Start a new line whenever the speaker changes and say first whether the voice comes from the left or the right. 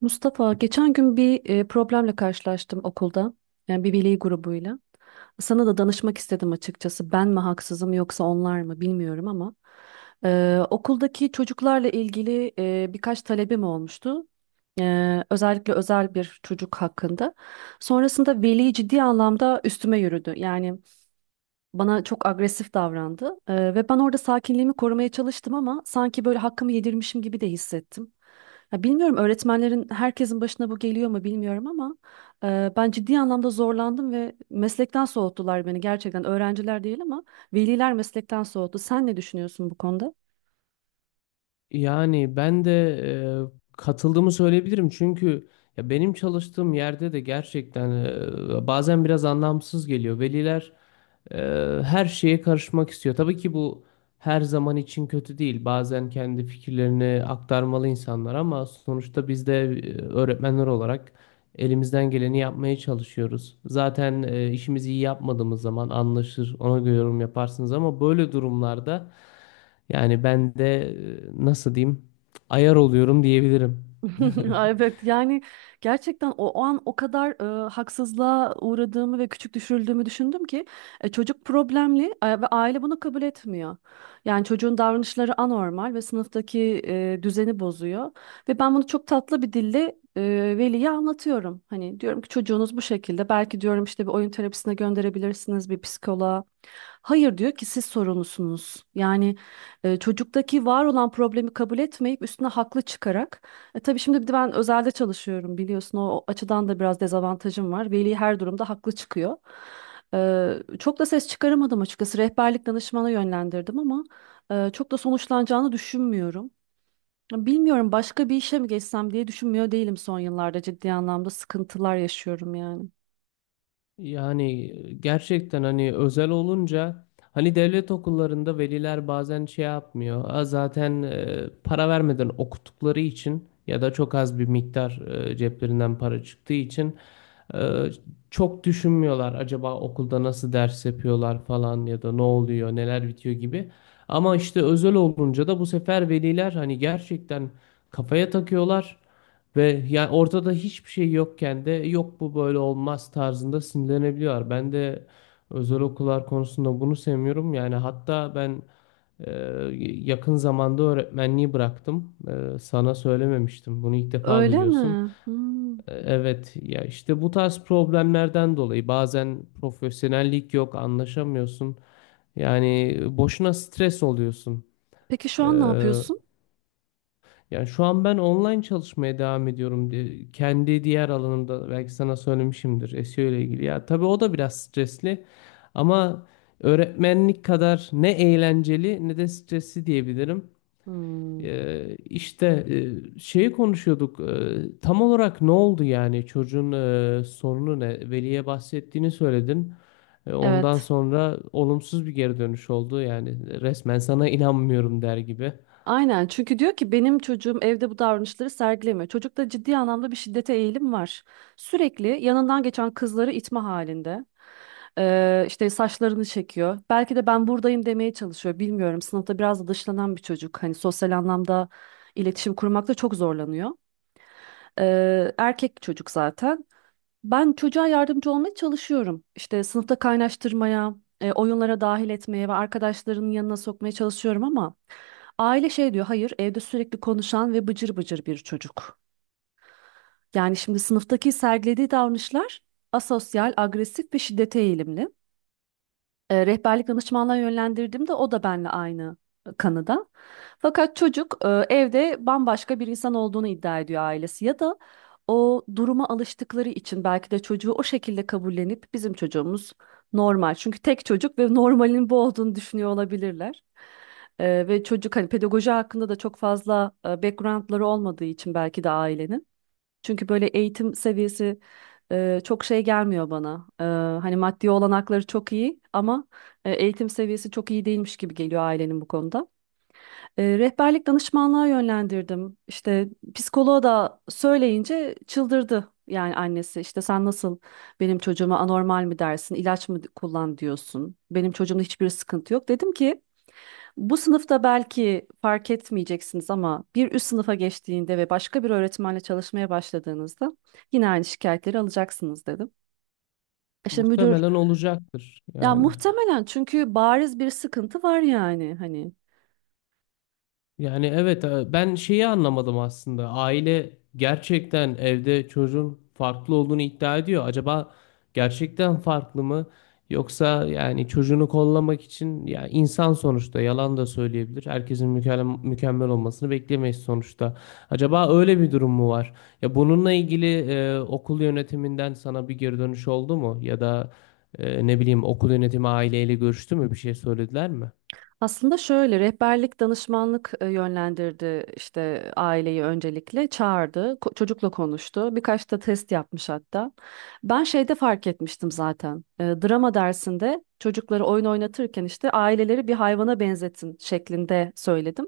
right: Mustafa, geçen gün bir problemle karşılaştım okulda. Yani bir veli grubuyla. Sana da danışmak istedim açıkçası. Ben mi haksızım yoksa onlar mı bilmiyorum ama okuldaki çocuklarla ilgili birkaç talebim olmuştu. Özellikle özel bir çocuk hakkında. Sonrasında veli ciddi anlamda üstüme yürüdü. Yani bana çok agresif davrandı. Ve ben orada sakinliğimi korumaya çalıştım ama sanki böyle hakkımı yedirmişim gibi de hissettim. Ya bilmiyorum öğretmenlerin herkesin başına bu geliyor mu bilmiyorum ama ben ciddi anlamda zorlandım ve meslekten soğuttular beni, gerçekten öğrenciler değil ama veliler meslekten soğuttu. Sen ne düşünüyorsun bu konuda?
left: Yani ben de katıldığımı söyleyebilirim çünkü ya benim çalıştığım yerde de gerçekten bazen biraz anlamsız geliyor. Veliler e, her şeye karışmak istiyor. Tabii ki bu her zaman için kötü değil. Bazen kendi fikirlerini aktarmalı insanlar ama sonuçta biz de öğretmenler olarak elimizden geleni yapmaya çalışıyoruz. Zaten işimizi iyi yapmadığımız zaman anlaşır, ona göre yorum yaparsınız ama böyle durumlarda. Yani ben de nasıl diyeyim ayar oluyorum diyebilirim.
right: Ay, evet yani gerçekten o an o kadar haksızlığa uğradığımı ve küçük düşürüldüğümü düşündüm ki çocuk problemli ve aile bunu kabul etmiyor. Yani çocuğun davranışları anormal ve sınıftaki düzeni bozuyor ve ben bunu çok tatlı bir dille veliye anlatıyorum. Hani diyorum ki çocuğunuz bu şekilde, belki diyorum işte bir oyun terapisine gönderebilirsiniz, bir psikoloğa. Hayır diyor ki siz sorumlusunuz. Yani çocuktaki var olan problemi kabul etmeyip üstüne haklı çıkarak tabii şimdi bir de ben özelde çalışıyorum biliyorsun. O açıdan da biraz dezavantajım var. Veli her durumda haklı çıkıyor. Çok da ses çıkaramadım açıkçası. Rehberlik danışmana yönlendirdim ama çok da sonuçlanacağını düşünmüyorum. Ya bilmiyorum, başka bir işe mi geçsem diye düşünmüyor değilim son yıllarda. Ciddi anlamda sıkıntılar yaşıyorum yani.
left: Yani gerçekten hani özel olunca hani devlet okullarında veliler bazen şey yapmıyor. "Aa, zaten para vermeden okuttukları için ya da çok az bir miktar ceplerinden para çıktığı için e, çok düşünmüyorlar. Acaba okulda nasıl ders yapıyorlar falan ya da ne oluyor, neler bitiyor gibi. Ama işte özel olunca da bu sefer veliler hani gerçekten kafaya takıyorlar. Ve yani ortada hiçbir şey yokken de yok bu böyle olmaz tarzında sinirlenebiliyorlar. Ben de özel okullar konusunda bunu sevmiyorum. Yani hatta ben e, yakın zamanda öğretmenliği bıraktım. Sana söylememiştim. Bunu ilk defa
right: Öyle
left: duyuyorsun.
right: mi? Hmm.
left: Evet ya işte bu tarz problemlerden dolayı bazen profesyonellik yok, anlaşamıyorsun. Yani boşuna stres oluyorsun.
right: Peki şu
left: E,
right: an ne yapıyorsun?
left: Yani şu an ben online çalışmaya devam ediyorum diye kendi diğer alanımda belki sana söylemişimdir SEO ile ilgili. Ya tabii o da biraz stresli ama öğretmenlik kadar ne eğlenceli ne de stresli diyebilirim.
right: Hmm.
left: İşte şeyi konuşuyorduk. Tam olarak ne oldu yani çocuğun sorunu ne? Veli'ye bahsettiğini söyledin. Ondan
right: Evet.
left: sonra olumsuz bir geri dönüş oldu. Yani resmen sana inanmıyorum der gibi.
right: Aynen, çünkü diyor ki benim çocuğum evde bu davranışları sergilemiyor. Çocukta ciddi anlamda bir şiddete eğilim var. Sürekli yanından geçen kızları itme halinde. İşte saçlarını çekiyor. Belki de ben buradayım demeye çalışıyor. Bilmiyorum. Sınıfta biraz da dışlanan bir çocuk. Hani sosyal anlamda iletişim kurmakta çok zorlanıyor. Erkek çocuk zaten. Ben çocuğa yardımcı olmaya çalışıyorum. İşte sınıfta kaynaştırmaya, oyunlara dahil etmeye ve arkadaşlarının yanına sokmaya çalışıyorum ama aile şey diyor, hayır evde sürekli konuşan ve bıcır bıcır bir çocuk. Yani şimdi sınıftaki sergilediği davranışlar asosyal, agresif ve şiddete eğilimli. Rehberlik danışmanlığa yönlendirdim de o da benimle aynı kanıda. Fakat çocuk evde bambaşka bir insan olduğunu iddia ediyor ailesi, ya da o duruma alıştıkları için belki de çocuğu o şekilde kabullenip bizim çocuğumuz normal. Çünkü tek çocuk ve normalin bu olduğunu düşünüyor olabilirler. Ve çocuk, hani pedagoji hakkında da çok fazla backgroundları olmadığı için belki de ailenin. Çünkü böyle eğitim seviyesi çok şey gelmiyor bana. Hani maddi olanakları çok iyi ama eğitim seviyesi çok iyi değilmiş gibi geliyor ailenin bu konuda. Rehberlik danışmanlığa yönlendirdim. İşte psikoloğa da söyleyince çıldırdı. Yani annesi işte sen nasıl benim çocuğuma anormal mi dersin, ilaç mı kullan diyorsun. Benim çocuğumda hiçbir sıkıntı yok. Dedim ki bu sınıfta belki fark etmeyeceksiniz ama bir üst sınıfa geçtiğinde ve başka bir öğretmenle çalışmaya başladığınızda yine aynı şikayetleri alacaksınız dedim. İşte müdür,
left: Muhtemelen olacaktır
right: ya
left: yani.
right: muhtemelen, çünkü bariz bir sıkıntı var yani hani.
left: Yani evet ben şeyi anlamadım aslında. Aile gerçekten evde çocuğun farklı olduğunu iddia ediyor. Acaba gerçekten farklı mı? Yoksa yani çocuğunu kollamak için ya insan sonuçta yalan da söyleyebilir. Herkesin mükemmel, mükemmel olmasını beklemeyiz sonuçta. Acaba öyle bir durum mu var? Ya bununla ilgili okul yönetiminden sana bir geri dönüş oldu mu? Ya da ne bileyim okul yönetimi aileyle görüştü mü? Bir şey söylediler mi?
right: Aslında şöyle, rehberlik danışmanlık yönlendirdi, işte aileyi öncelikle çağırdı, çocukla konuştu, birkaç da test yapmış hatta. Ben şeyde fark etmiştim zaten. Drama dersinde çocukları oyun oynatırken işte aileleri bir hayvana benzetin şeklinde söyledim,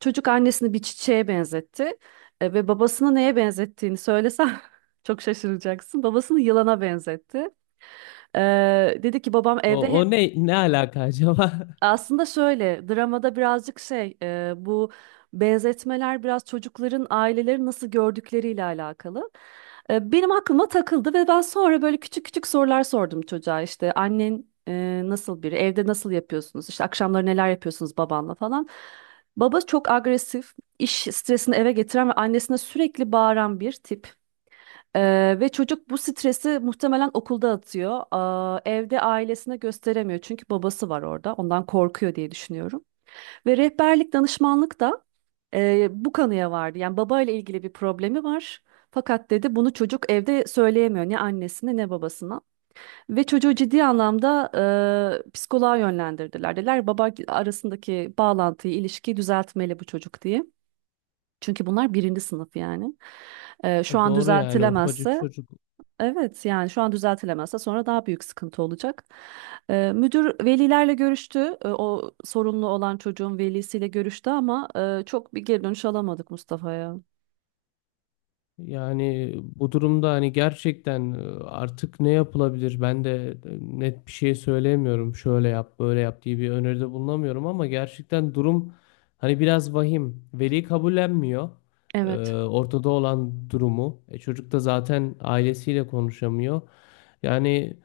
right: çocuk annesini bir çiçeğe benzetti. Ve babasını neye benzettiğini söylesem çok şaşıracaksın, babasını yılana benzetti. E, Dedi ki babam
left: O,
right: evde
left: o
right: hep,
left: ne ne alaka acaba?
right: aslında şöyle, dramada birazcık şey, bu benzetmeler biraz çocukların aileleri nasıl gördükleriyle alakalı. Benim aklıma takıldı ve ben sonra böyle küçük küçük sorular sordum çocuğa, işte annen nasıl biri, evde nasıl yapıyorsunuz, işte akşamları neler yapıyorsunuz babanla falan. Baba çok agresif, iş stresini eve getiren ve annesine sürekli bağıran bir tip. Ve çocuk bu stresi muhtemelen okulda atıyor. Aa, evde ailesine gösteremiyor çünkü babası var orada. Ondan korkuyor diye düşünüyorum. Ve rehberlik danışmanlık da bu kanıya vardı. Yani babayla ilgili bir problemi var. Fakat dedi bunu çocuk evde söyleyemiyor, ne annesine ne babasına. Ve çocuğu ciddi anlamda psikoloğa yönlendirdiler. Dediler baba arasındaki bağlantıyı, ilişkiyi düzeltmeli bu çocuk diye. Çünkü bunlar birinci sınıf yani. Şu
left: E
right: an
left: doğru yani ufacık
right: düzeltilemezse,
left: çocuk.
right: evet yani şu an düzeltilemezse sonra daha büyük sıkıntı olacak. Müdür velilerle görüştü. O sorunlu olan çocuğun velisiyle görüştü ama çok bir geri dönüş alamadık Mustafa'ya.
left: Yani bu durumda hani gerçekten artık ne yapılabilir? Ben de net bir şey söyleyemiyorum. Şöyle yap, böyle yap diye bir öneride bulunamıyorum ama gerçekten durum hani biraz vahim. Veli kabullenmiyor.
right: Evet.
left: Ortada olan durumu. E, çocuk da zaten ailesiyle konuşamıyor. Yani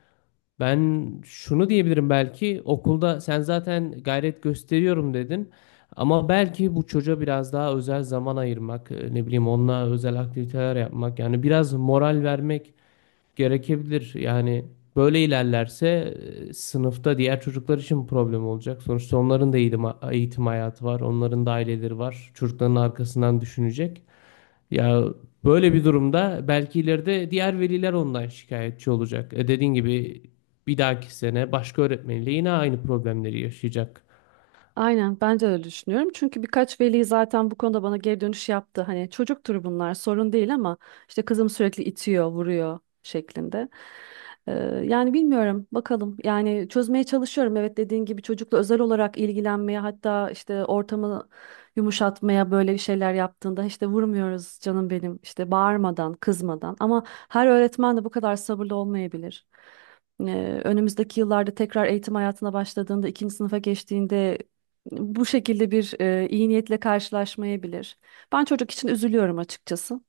left: ben şunu diyebilirim belki okulda sen zaten gayret gösteriyorum dedin ama belki bu çocuğa biraz daha özel zaman ayırmak ne bileyim onunla özel aktiviteler yapmak yani biraz moral vermek gerekebilir. Yani böyle ilerlerse sınıfta diğer çocuklar için problem olacak. Sonuçta onların da eğitim hayatı var, onların da aileleri var. Çocukların arkasından düşünecek. Ya böyle bir durumda belki ileride diğer veliler ondan şikayetçi olacak. E dediğin gibi bir dahaki sene başka öğretmenle yine aynı problemleri yaşayacak.
right: Aynen, ben de öyle düşünüyorum. Çünkü birkaç veli zaten bu konuda bana geri dönüş yaptı. Hani çocuktur bunlar, sorun değil ama işte kızım sürekli itiyor, vuruyor şeklinde. Ee, Yani bilmiyorum bakalım. Yani çözmeye çalışıyorum. Evet, dediğin gibi çocukla özel olarak ilgilenmeye, hatta işte ortamı yumuşatmaya, böyle bir şeyler yaptığında işte vurmuyoruz canım benim, işte bağırmadan, kızmadan. Ama her öğretmen de bu kadar sabırlı olmayabilir. Önümüzdeki yıllarda tekrar eğitim hayatına başladığında, ikinci sınıfa geçtiğinde bu şekilde bir iyi niyetle karşılaşmayabilir. Ben çocuk için üzülüyorum açıkçası.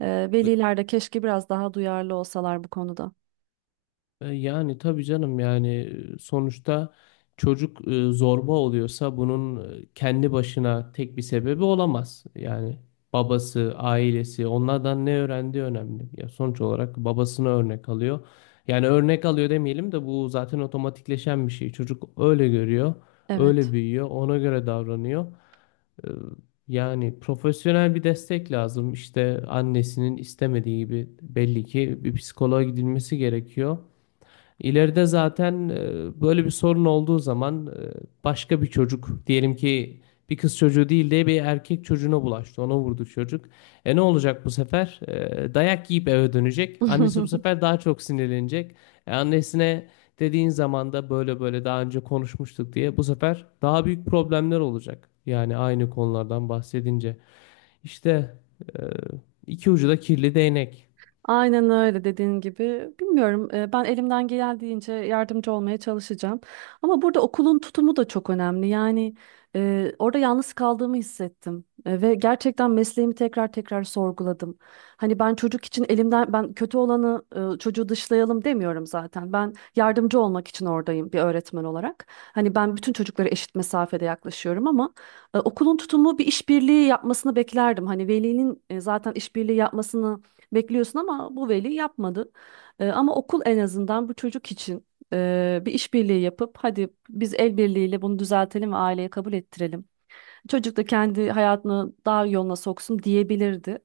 right: Veliler de keşke biraz daha duyarlı olsalar bu konuda.
left: Yani tabii canım yani sonuçta çocuk zorba oluyorsa bunun kendi başına tek bir sebebi olamaz. Yani babası, ailesi onlardan ne öğrendiği önemli. Ya sonuç olarak babasını örnek alıyor. Yani örnek alıyor demeyelim de bu zaten otomatikleşen bir şey. Çocuk öyle görüyor, öyle
right: Evet.
left: büyüyor, ona göre davranıyor. E, Yani profesyonel bir destek lazım. İşte annesinin istemediği gibi belli ki bir psikoloğa gidilmesi gerekiyor. İleride zaten böyle bir sorun olduğu zaman başka bir çocuk diyelim ki bir kız çocuğu değil de bir erkek çocuğuna bulaştı. Ona vurdu çocuk. E ne olacak bu sefer? E, dayak yiyip eve dönecek. Annesi bu sefer daha çok sinirlenecek. Annesine dediğin zaman da böyle böyle daha önce konuşmuştuk diye bu sefer daha büyük problemler olacak. Yani aynı konulardan bahsedince. İşte e, iki ucu da kirli değnek.
right: Aynen öyle, dediğin gibi. Bilmiyorum, ben elimden geldiğince yardımcı olmaya çalışacağım. Ama burada okulun tutumu da çok önemli. Yani orada yalnız kaldığımı hissettim. Ve gerçekten mesleğimi tekrar tekrar sorguladım. Hani ben çocuk için elimden, ben kötü olanı, çocuğu dışlayalım demiyorum zaten. Ben yardımcı olmak için oradayım bir öğretmen olarak. Hani ben bütün çocuklara eşit mesafede yaklaşıyorum ama okulun tutumu bir işbirliği yapmasını beklerdim. Hani velinin zaten işbirliği yapmasını bekliyorsun ama bu veli yapmadı. Ama okul en azından bu çocuk için bir işbirliği yapıp hadi biz el birliğiyle bunu düzeltelim ve aileye kabul ettirelim. Çocuk da kendi hayatını daha yoluna soksun diyebilirdi.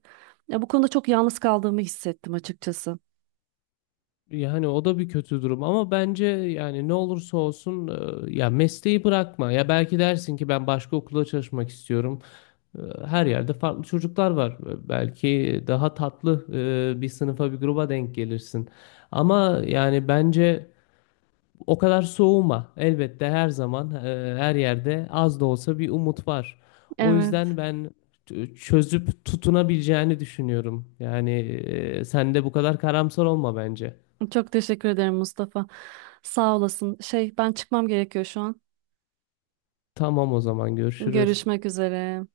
right: Ya, bu konuda çok yalnız kaldığımı hissettim açıkçası.
left: Yani o da bir kötü durum ama bence yani ne olursa olsun ya mesleği bırakma. Ya belki dersin ki ben başka okulda çalışmak istiyorum. E, Her yerde farklı çocuklar var. E, belki daha tatlı bir sınıfa bir gruba denk gelirsin. Ama yani bence o kadar soğuma. Elbette her zaman her yerde az da olsa bir umut var. O
right: Evet.
left: yüzden ben çözüp tutunabileceğini düşünüyorum. Yani sen de bu kadar karamsar olma bence.
right: Çok teşekkür ederim Mustafa. Sağ olasın. Şey, ben çıkmam gerekiyor şu an.
left: Tamam, o zaman görüşürüz.
right: Görüşmek üzere.